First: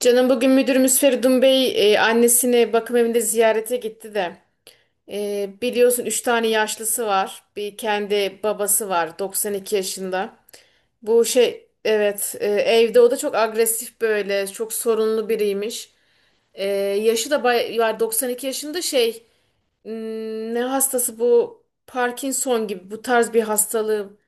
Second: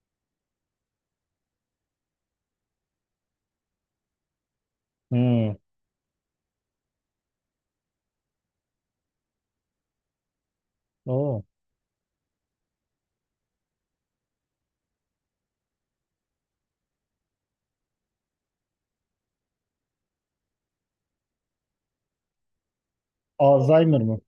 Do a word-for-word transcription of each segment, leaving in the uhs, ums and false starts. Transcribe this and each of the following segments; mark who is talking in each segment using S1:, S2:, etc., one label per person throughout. S1: Canım bugün müdürümüz Feridun Bey e, annesini bakım evinde ziyarete gitti de. E,
S2: Hmm.
S1: biliyorsun üç tane yaşlısı var. Bir kendi babası var doksan iki yaşında. Bu
S2: Oo.
S1: şey evet e, evde o da çok agresif böyle çok sorunlu biriymiş. E, yaşı da bay var doksan iki yaşında şey hmm, ne hastası bu? Parkinson gibi bu tarz bir
S2: Alzheimer
S1: hastalığı.
S2: mı?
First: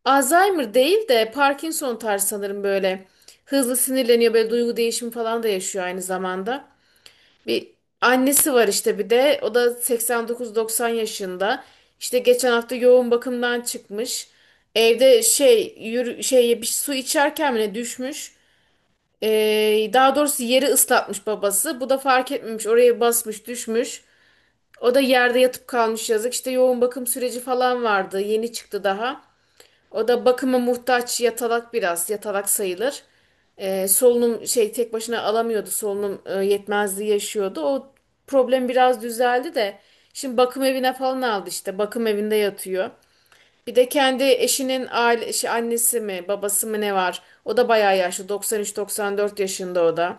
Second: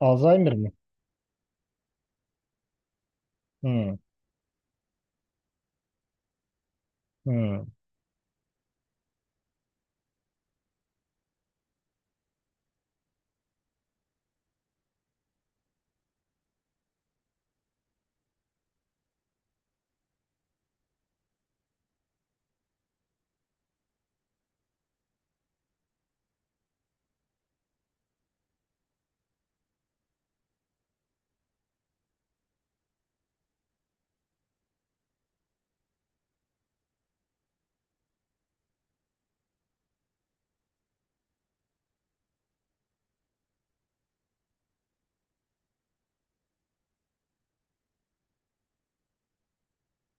S2: Alzheimer mı?
S1: Alzheimer değil de Parkinson tarzı sanırım böyle. Hızlı
S2: Hmm.
S1: sinirleniyor, böyle duygu değişimi falan da yaşıyor aynı zamanda.
S2: Hmm.
S1: Bir annesi var işte, bir de o da seksen dokuz doksan yaşında. İşte geçen hafta yoğun bakımdan çıkmış. Evde şey yürü, şey bir su içerken bile düşmüş. Ee, daha doğrusu yeri ıslatmış babası. Bu da fark etmemiş, oraya basmış düşmüş. O da yerde yatıp kalmış, yazık. İşte yoğun bakım süreci falan vardı. Yeni çıktı daha. O da bakıma muhtaç, yatalak, biraz yatalak sayılır. Ee, solunum şey tek başına alamıyordu, solunum e, yetmezliği yaşıyordu. O problem biraz düzeldi de şimdi bakım evine falan aldı, işte bakım evinde yatıyor. Bir de kendi eşinin aile, şey, annesi mi babası mı ne var? O da bayağı yaşlı, doksan üçle doksan dört yaşında o da.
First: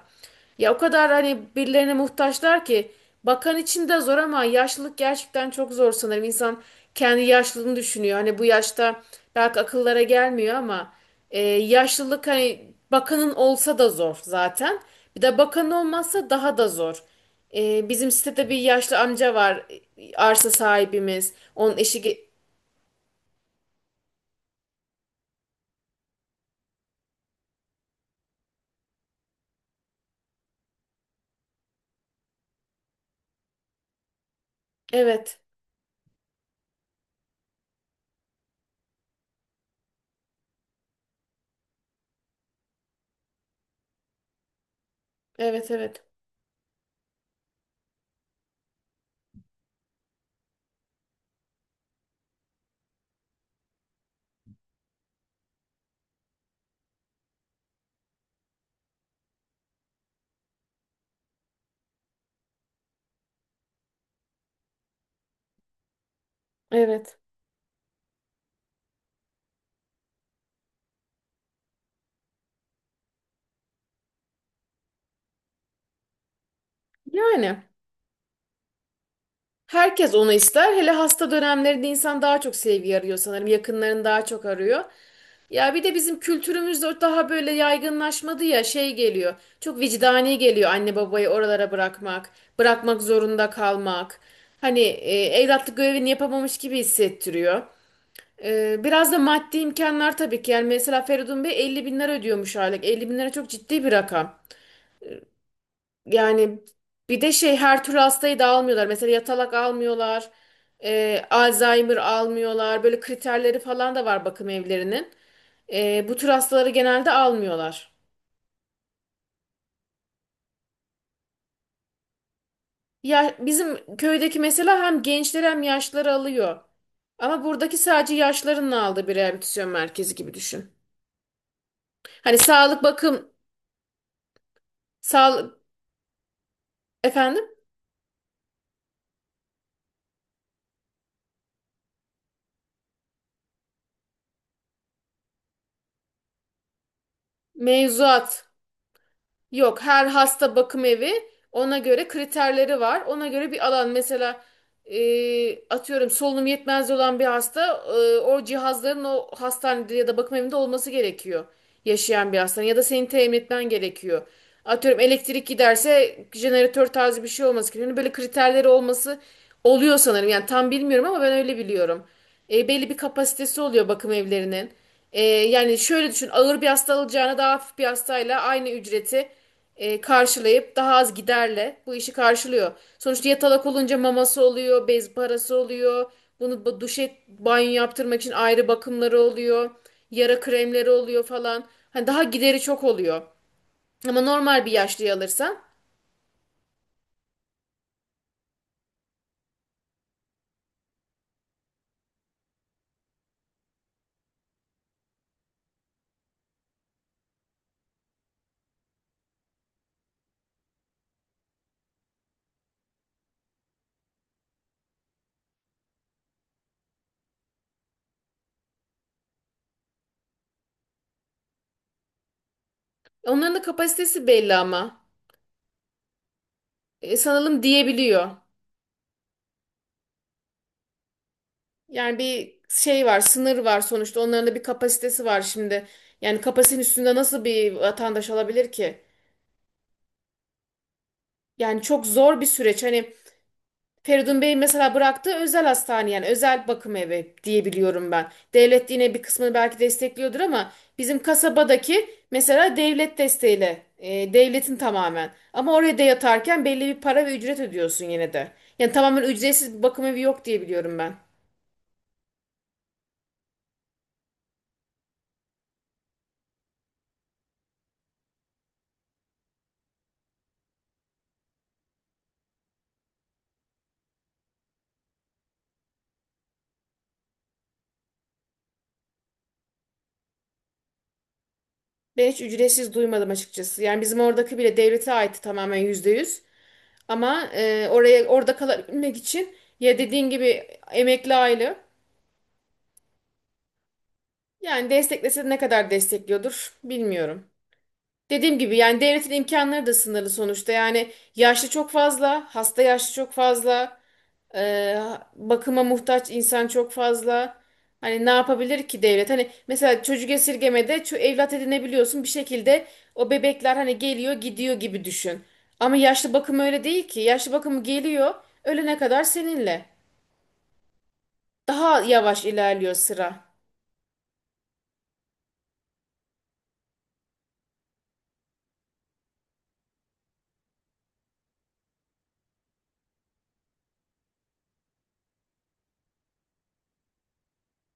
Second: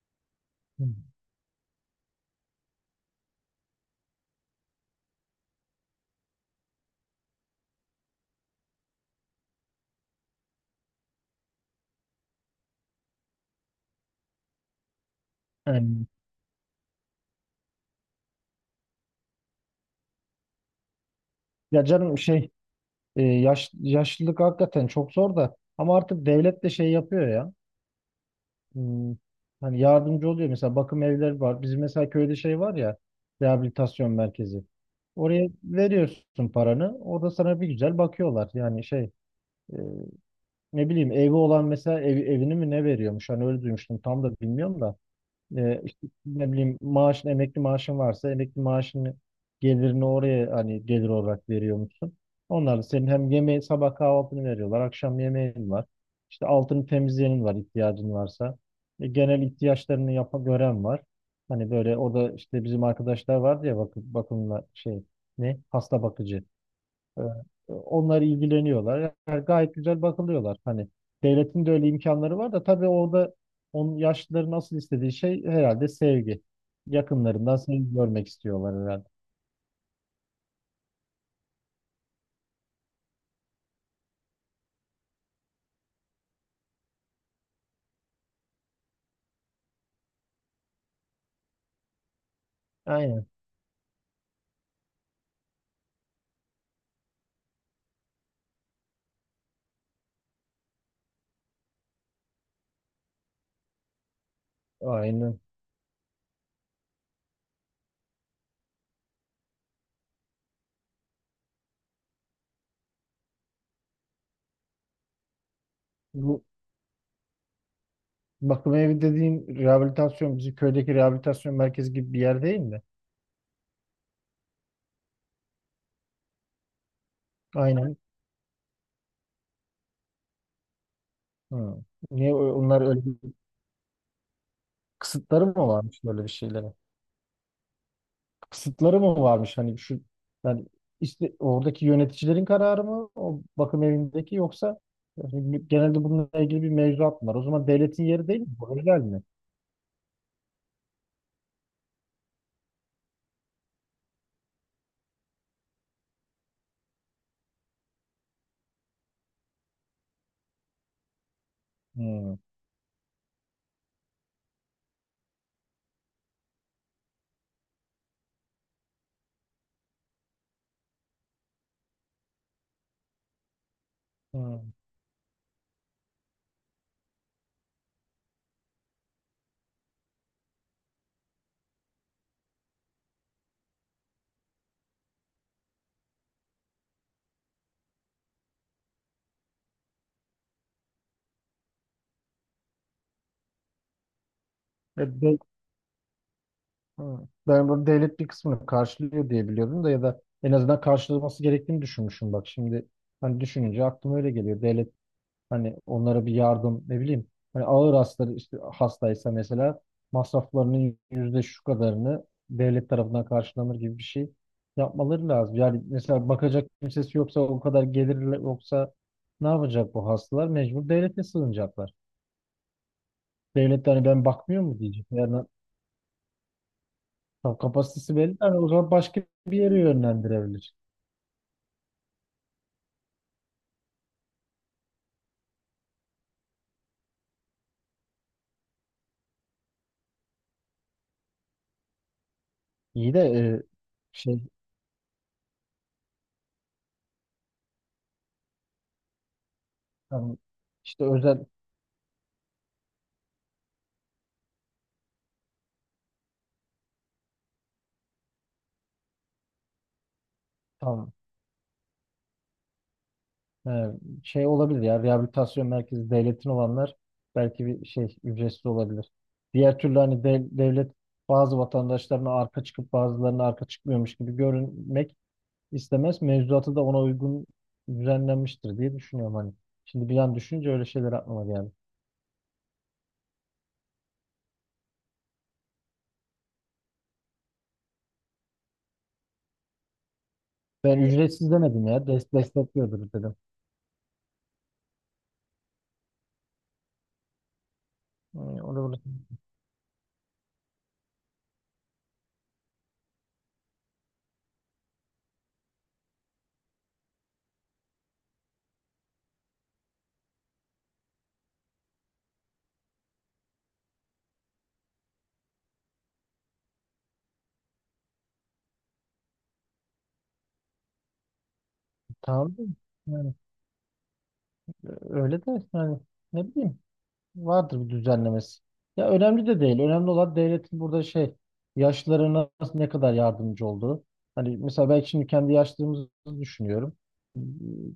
S1: Ya o
S2: Hmm.
S1: kadar hani birilerine muhtaçlar ki, bakan için de zor, ama yaşlılık gerçekten çok zor sanırım. İnsan kendi yaşlılığını düşünüyor. Hani bu yaşta belki akıllara gelmiyor ama e, yaşlılık hani bakanın olsa da zor zaten. Bir de bakan
S2: Yani,
S1: olmazsa daha da zor. E, bizim sitede bir yaşlı amca var e, arsa sahibimiz. Onun
S2: ya
S1: eşi ge-
S2: canım şey e, yaş, yaşlılık hakikaten çok zor da ama artık devlet de şey yapıyor ya. Hmm. Hani yardımcı oluyor mesela bakım evleri var. Bizim mesela köyde şey var ya rehabilitasyon merkezi.
S1: evet.
S2: Oraya veriyorsun paranı. Orada sana bir güzel bakıyorlar. Yani şey e, ne bileyim evi olan mesela ev, evini mi ne veriyormuş? Hani öyle duymuştum. Tam da bilmiyorum da.
S1: Evet
S2: E,
S1: evet.
S2: işte ne bileyim maaşın emekli maaşın varsa emekli maaşını gelirini oraya hani gelir olarak veriyor musun? Onlar da senin hem yemeği sabah kahvaltını veriyorlar. Akşam yemeğin var. İşte altını temizleyenin var ihtiyacın varsa. E, genel ihtiyaçlarını yapa gören var. Hani böyle orada işte bizim arkadaşlar vardı ya bakım, bakımla şey ne hasta bakıcı.
S1: Evet.
S2: Ee, Onlar ilgileniyorlar. Yani gayet güzel bakılıyorlar. Hani devletin de öyle imkanları var da tabii orada onun yaşlıların nasıl istediği şey herhalde sevgi. Yakınlarından
S1: Yani
S2: sevgi görmek istiyorlar herhalde.
S1: herkes onu ister. Hele hasta dönemlerinde insan daha çok sevgi arıyor sanırım. Yakınlarını daha çok arıyor. Ya bir de bizim kültürümüzde o daha böyle yaygınlaşmadı, ya şey geliyor. Çok vicdani geliyor anne babayı oralara bırakmak, bırakmak
S2: Aynen.
S1: zorunda kalmak. Hani e, evlatlık görevini yapamamış gibi hissettiriyor. E, biraz da maddi imkanlar tabii ki. Yani mesela Feridun Bey elli bin lira ödüyormuş aylık. Elli bin lira çok ciddi bir rakam.
S2: Aynen.
S1: Yani bir de şey, her türlü hastayı da almıyorlar. Mesela yatalak almıyorlar, e, Alzheimer almıyorlar. Böyle kriterleri falan da var bakım evlerinin. E, bu tür
S2: Bu
S1: hastaları genelde almıyorlar.
S2: bakım evi dediğin rehabilitasyon, bizim köydeki rehabilitasyon merkezi gibi bir yer değil mi?
S1: Ya bizim köydeki mesela hem gençleri hem yaşlıları alıyor. Ama buradaki
S2: Aynen.
S1: sadece yaşlıların aldığı bir rehabilitasyon merkezi gibi düşün.
S2: Hı. Niye
S1: Hani
S2: o- onlar
S1: sağlık
S2: öyle
S1: bakım,
S2: bir kısıtları mı
S1: sağlık
S2: varmış böyle bir şeylere?
S1: efendim,
S2: Kısıtları mı varmış hani şu yani işte oradaki yöneticilerin kararı mı o bakım evindeki yoksa yani genelde bununla ilgili bir mevzuat mı var? O zaman devletin yeri değil
S1: mevzuat.
S2: mi? Bu özel mi?
S1: Yok, her hasta bakım evi, ona göre kriterleri var. Ona göre bir alan mesela, e, atıyorum solunum yetmezliği olan bir hasta, e, o cihazların o hastanede ya da bakım evinde olması gerekiyor. Yaşayan
S2: Hmm.
S1: bir hastanın ya da senin temin etmen gerekiyor. Atıyorum elektrik giderse jeneratör tarzı bir şey olması gerekiyor. Hani böyle kriterleri olması oluyor sanırım. Yani tam bilmiyorum ama ben öyle biliyorum. E, belli bir kapasitesi oluyor bakım evlerinin.
S2: Hmm.
S1: E, yani şöyle düşün, ağır bir hasta alacağına daha hafif bir hastayla aynı ücreti e, karşılayıp daha az giderle bu işi karşılıyor. Sonuçta yatalak olunca maması oluyor, bez parası oluyor. Bunu bu- duşe banyo yaptırmak için ayrı bakımları oluyor. Yara kremleri oluyor falan. Hani daha gideri çok oluyor. Ama normal bir
S2: E,
S1: yaşlıyı
S2: de-
S1: alırsan.
S2: hmm. Ben bunu devlet bir kısmını karşılıyor diye biliyordum da ya da en azından karşılaması gerektiğini düşünmüşüm bak şimdi hani düşününce aklıma öyle geliyor. Devlet hani onlara bir yardım ne bileyim. Hani ağır hastaları işte hastaysa mesela masraflarının yüzde şu kadarını devlet tarafından karşılanır gibi bir şey yapmaları lazım. Yani mesela bakacak kimsesi yoksa o kadar gelir yoksa ne yapacak bu hastalar? Mecbur devlete sığınacaklar.
S1: Onların da
S2: Devlet de hani ben
S1: kapasitesi belli
S2: bakmıyor mu
S1: ama.
S2: diyecek. Yani
S1: E,
S2: tam
S1: sanalım
S2: kapasitesi
S1: diyebiliyor.
S2: belli. Yani o zaman başka bir yere yönlendirebilir.
S1: Yani bir şey var, sınır var sonuçta. Onların da bir kapasitesi var şimdi. Yani kapasitenin üstünde nasıl bir vatandaş alabilir ki? Yani çok zor bir süreç. Hani
S2: İyi de e, şey
S1: Feridun Bey'in mesela bıraktığı özel hastane, yani özel bakım evi diye biliyorum ben. Devlet yine bir kısmını belki
S2: tam
S1: destekliyordur ama
S2: işte
S1: bizim
S2: özel
S1: kasabadaki mesela devlet desteğiyle, e, devletin tamamen. Ama oraya da yatarken belli bir para ve ücret ödüyorsun yine de. Yani tamamen ücretsiz bir bakım evi yok diye biliyorum
S2: tam.
S1: ben.
S2: He, şey olabilir ya rehabilitasyon merkezi devletin olanlar belki bir şey ücretsiz olabilir. Diğer türlü hani de- devlet bazı vatandaşlarına arka çıkıp bazılarına arka çıkmıyormuş gibi görünmek istemez. Mevzuatı da ona uygun düzenlenmiştir diye düşünüyorum hani. Şimdi bir an düşününce öyle şeyler aklıma geldi.
S1: Ben hiç ücretsiz duymadım açıkçası. Yani bizim oradaki bile devlete aitti, tamamen yüzde yüz. Ama e, oraya orada kalabilmek için, ya dediğin gibi,
S2: Ben Evet.
S1: emekli
S2: Ücretsiz
S1: aile.
S2: demedim ya. Des destekliyordur dedim.
S1: Yani desteklese ne kadar destekliyordur bilmiyorum. Dediğim
S2: Yani,
S1: gibi,
S2: orada, orada.
S1: yani devletin imkanları da sınırlı sonuçta. Yani yaşlı çok fazla, hasta yaşlı çok fazla, e, bakıma muhtaç insan çok fazla. Hani ne yapabilir ki devlet? Hani mesela çocuk esirgemede ço- evlat edinebiliyorsun bir şekilde, o bebekler hani geliyor gidiyor gibi düşün. Ama yaşlı bakım öyle değil ki. Yaşlı bakımı geliyor ölene kadar seninle. Daha yavaş
S2: Tamam.
S1: ilerliyor
S2: Yani,
S1: sıra.
S2: e, öyle de yani ne bileyim. Vardır bir düzenlemesi. Ya önemli de değil. Önemli olan devletin burada şey yaşlılarına nasıl- ne kadar yardımcı olduğu. Hani mesela ben şimdi kendi yaşlılığımızı düşünüyorum.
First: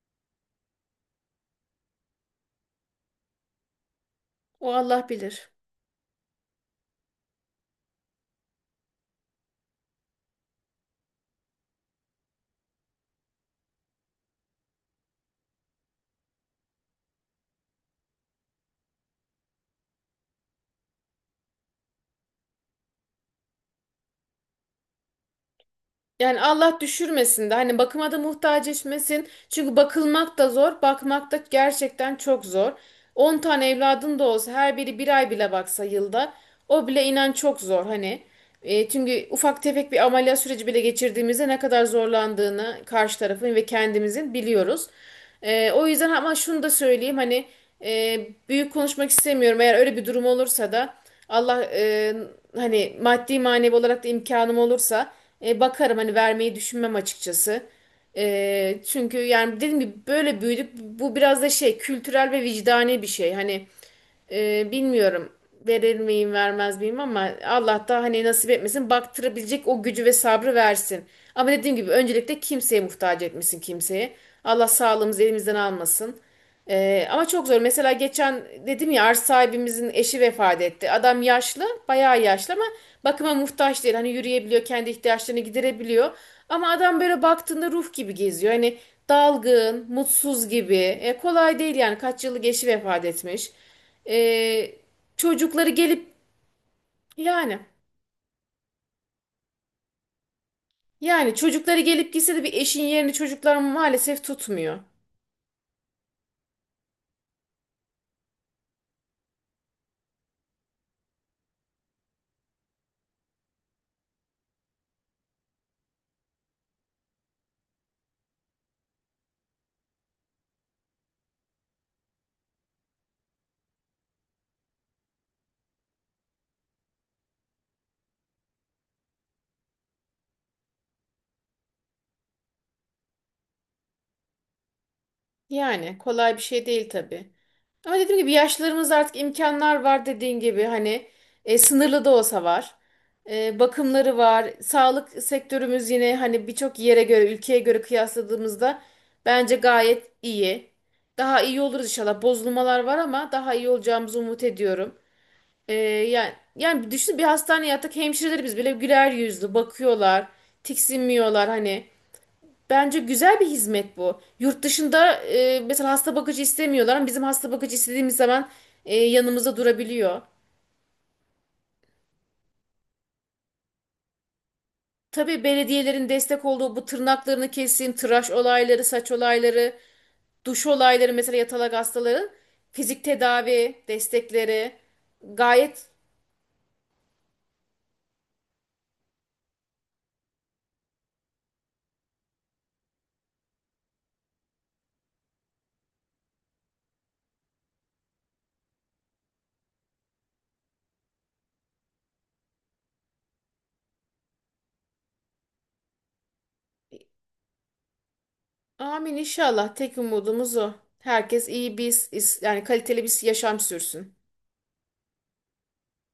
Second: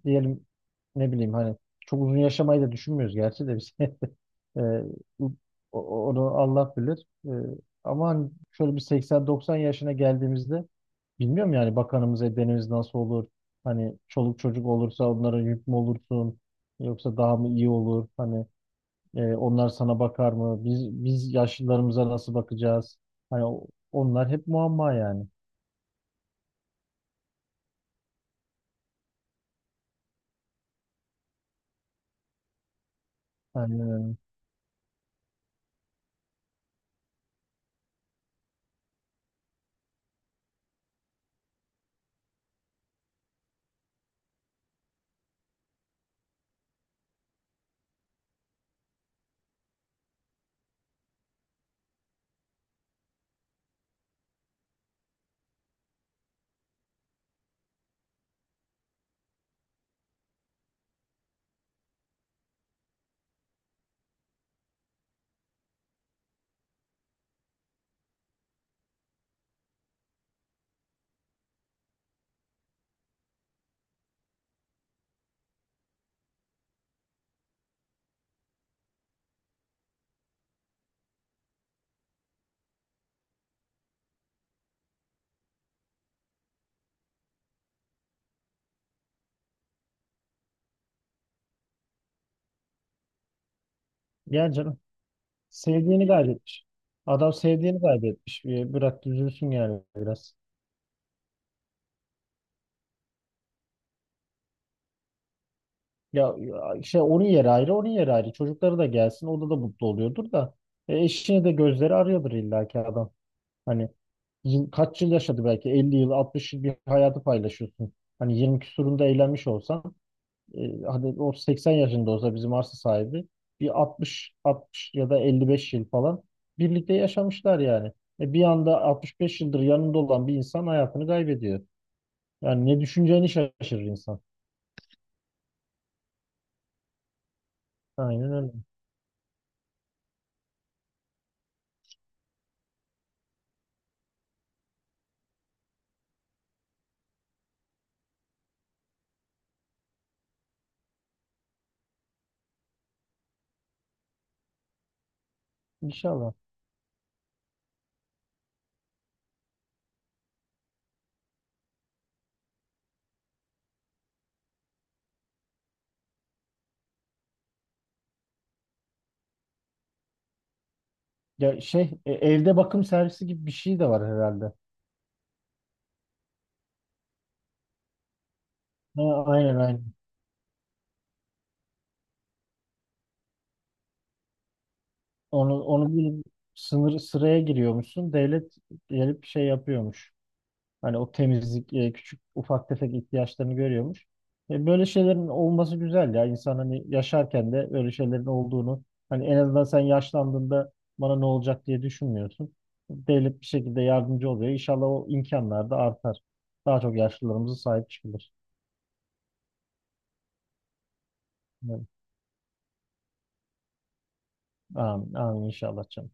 S2: Diyelim ne bileyim hani çok uzun yaşamayı da düşünmüyoruz gerçi de biz. Ee,
S1: O Allah bilir.
S2: o- Onu Allah bilir. Ee, ama hani şöyle bir seksen doksan yaşına geldiğimizde bilmiyorum yani bakanımız edenimiz nasıl olur? Hani çoluk çocuk olursa onlara yük mü olursun? Yoksa daha mı iyi olur? Hani ee, onlar sana bakar mı? Biz biz yaşlılarımıza nasıl bakacağız? Hani o- onlar hep muamma yani.
S1: Yani Allah düşürmesin de hani bakıma da muhtaç etmesin. Çünkü bakılmak da zor, bakmak da gerçekten çok zor. On tane
S2: Yani
S1: evladın da olsa, her biri bir ay bile baksa yılda, o bile inan çok zor hani. E, çünkü ufak tefek bir ameliyat süreci bile geçirdiğimizde ne kadar zorlandığını karşı tarafın ve kendimizin biliyoruz. Ee, o yüzden, ama şunu da söyleyeyim hani, e, büyük konuşmak istemiyorum. Eğer öyle bir durum olursa da Allah, e, hani maddi manevi olarak da imkanım olursa, e, bakarım, hani vermeyi düşünmem açıkçası. E, çünkü yani dediğim gibi böyle büyüdük, bu biraz da şey, kültürel ve vicdani bir şey. Hani ee, bilmiyorum verir miyim vermez miyim, ama Allah da hani nasip etmesin, baktırabilecek o gücü ve sabrı versin. Ama dediğim gibi öncelikle kimseye muhtaç etmesin, kimseye. Allah sağlığımızı elimizden almasın. Ee, ama çok zor. Mesela geçen dedim ya, arsa sahibimizin eşi vefat etti. Adam yaşlı, bayağı yaşlı ama bakıma muhtaç değil. Hani yürüyebiliyor, kendi ihtiyaçlarını giderebiliyor. Ama adam böyle baktığında ruh gibi geziyor. Hani dalgın, mutsuz gibi. E, kolay değil yani, kaç yıllık eşi vefat etmiş.
S2: yani
S1: Ee,
S2: canım
S1: çocukları gelip
S2: sevdiğini kaybetmiş. Adam
S1: yani
S2: sevdiğini kaybetmiş. Ee, Bırak üzülsün yani biraz.
S1: yani çocukları gelip gitse de bir eşin yerini çocuklar maalesef tutmuyor.
S2: Ya ya şey onun yeri ayrı, onun yeri ayrı. Çocukları da gelsin, o da da mutlu oluyordur da. E, eşini de gözleri arıyordur illaki adam. Hani yıl, kaç yıl yaşadı belki elli yıl altmış yıl bir hayatı paylaşıyorsun. Hani yirmi küsurunda eğlenmiş olsan e, hadi o seksen yaşında olsa bizim arsa sahibi bir altmış altmış ya da elli beş yıl falan birlikte yaşamışlar yani. E bir anda altmış beş yıldır yanında olan bir insan hayatını kaybediyor. Yani ne düşüneceğini şaşırır insan.
S1: Yani kolay bir şey değil tabii. Ama dediğim gibi
S2: Aynen öyle.
S1: yaşlılarımızda artık imkanlar var, dediğin gibi hani, e, sınırlı da olsa var. E, bakımları var. Sağlık sektörümüz yine, hani birçok yere göre, ülkeye göre kıyasladığımızda bence gayet iyi. Daha iyi oluruz inşallah. Bozulmalar var ama daha iyi olacağımızı umut ediyorum. Ee, yani,
S2: İnşallah.
S1: yani düşün, bir hastaneye yattık, hemşireleri biz bile güler yüzlü bakıyorlar, tiksinmiyorlar hani. Bence güzel bir hizmet bu. Yurt dışında e, mesela hasta bakıcı istemiyorlar ama bizim hasta bakıcı istediğimiz zaman e, yanımızda durabiliyor.
S2: Ya şey e, evde bakım servisi gibi bir şey de var herhalde.
S1: Tabii belediyelerin destek olduğu, bu tırnaklarını kesin, tıraş olayları,
S2: Ha,
S1: saç
S2: aynen
S1: olayları,
S2: aynen.
S1: duş olayları mesela yatalak hastaların, fizik tedavi destekleri
S2: Onu
S1: gayet.
S2: onu bir sınır sıraya giriyormuşsun. Devlet gelip şey yapıyormuş. Hani o temizlik, e, küçük ufak tefek ihtiyaçlarını görüyormuş. E, böyle şeylerin olması güzel ya. İnsan hani yaşarken de böyle şeylerin olduğunu hani en azından sen yaşlandığında bana ne olacak diye düşünmüyorsun. Devlet bir şekilde yardımcı oluyor. İnşallah o imkanlar da artar. Daha çok yaşlılarımıza sahip çıkılır.
S1: Amin inşallah. Tek umudumuz o. Herkes iyi
S2: Evet.
S1: bir, yani kaliteli bir yaşam sürsün.
S2: Amin, amin inşallah canım.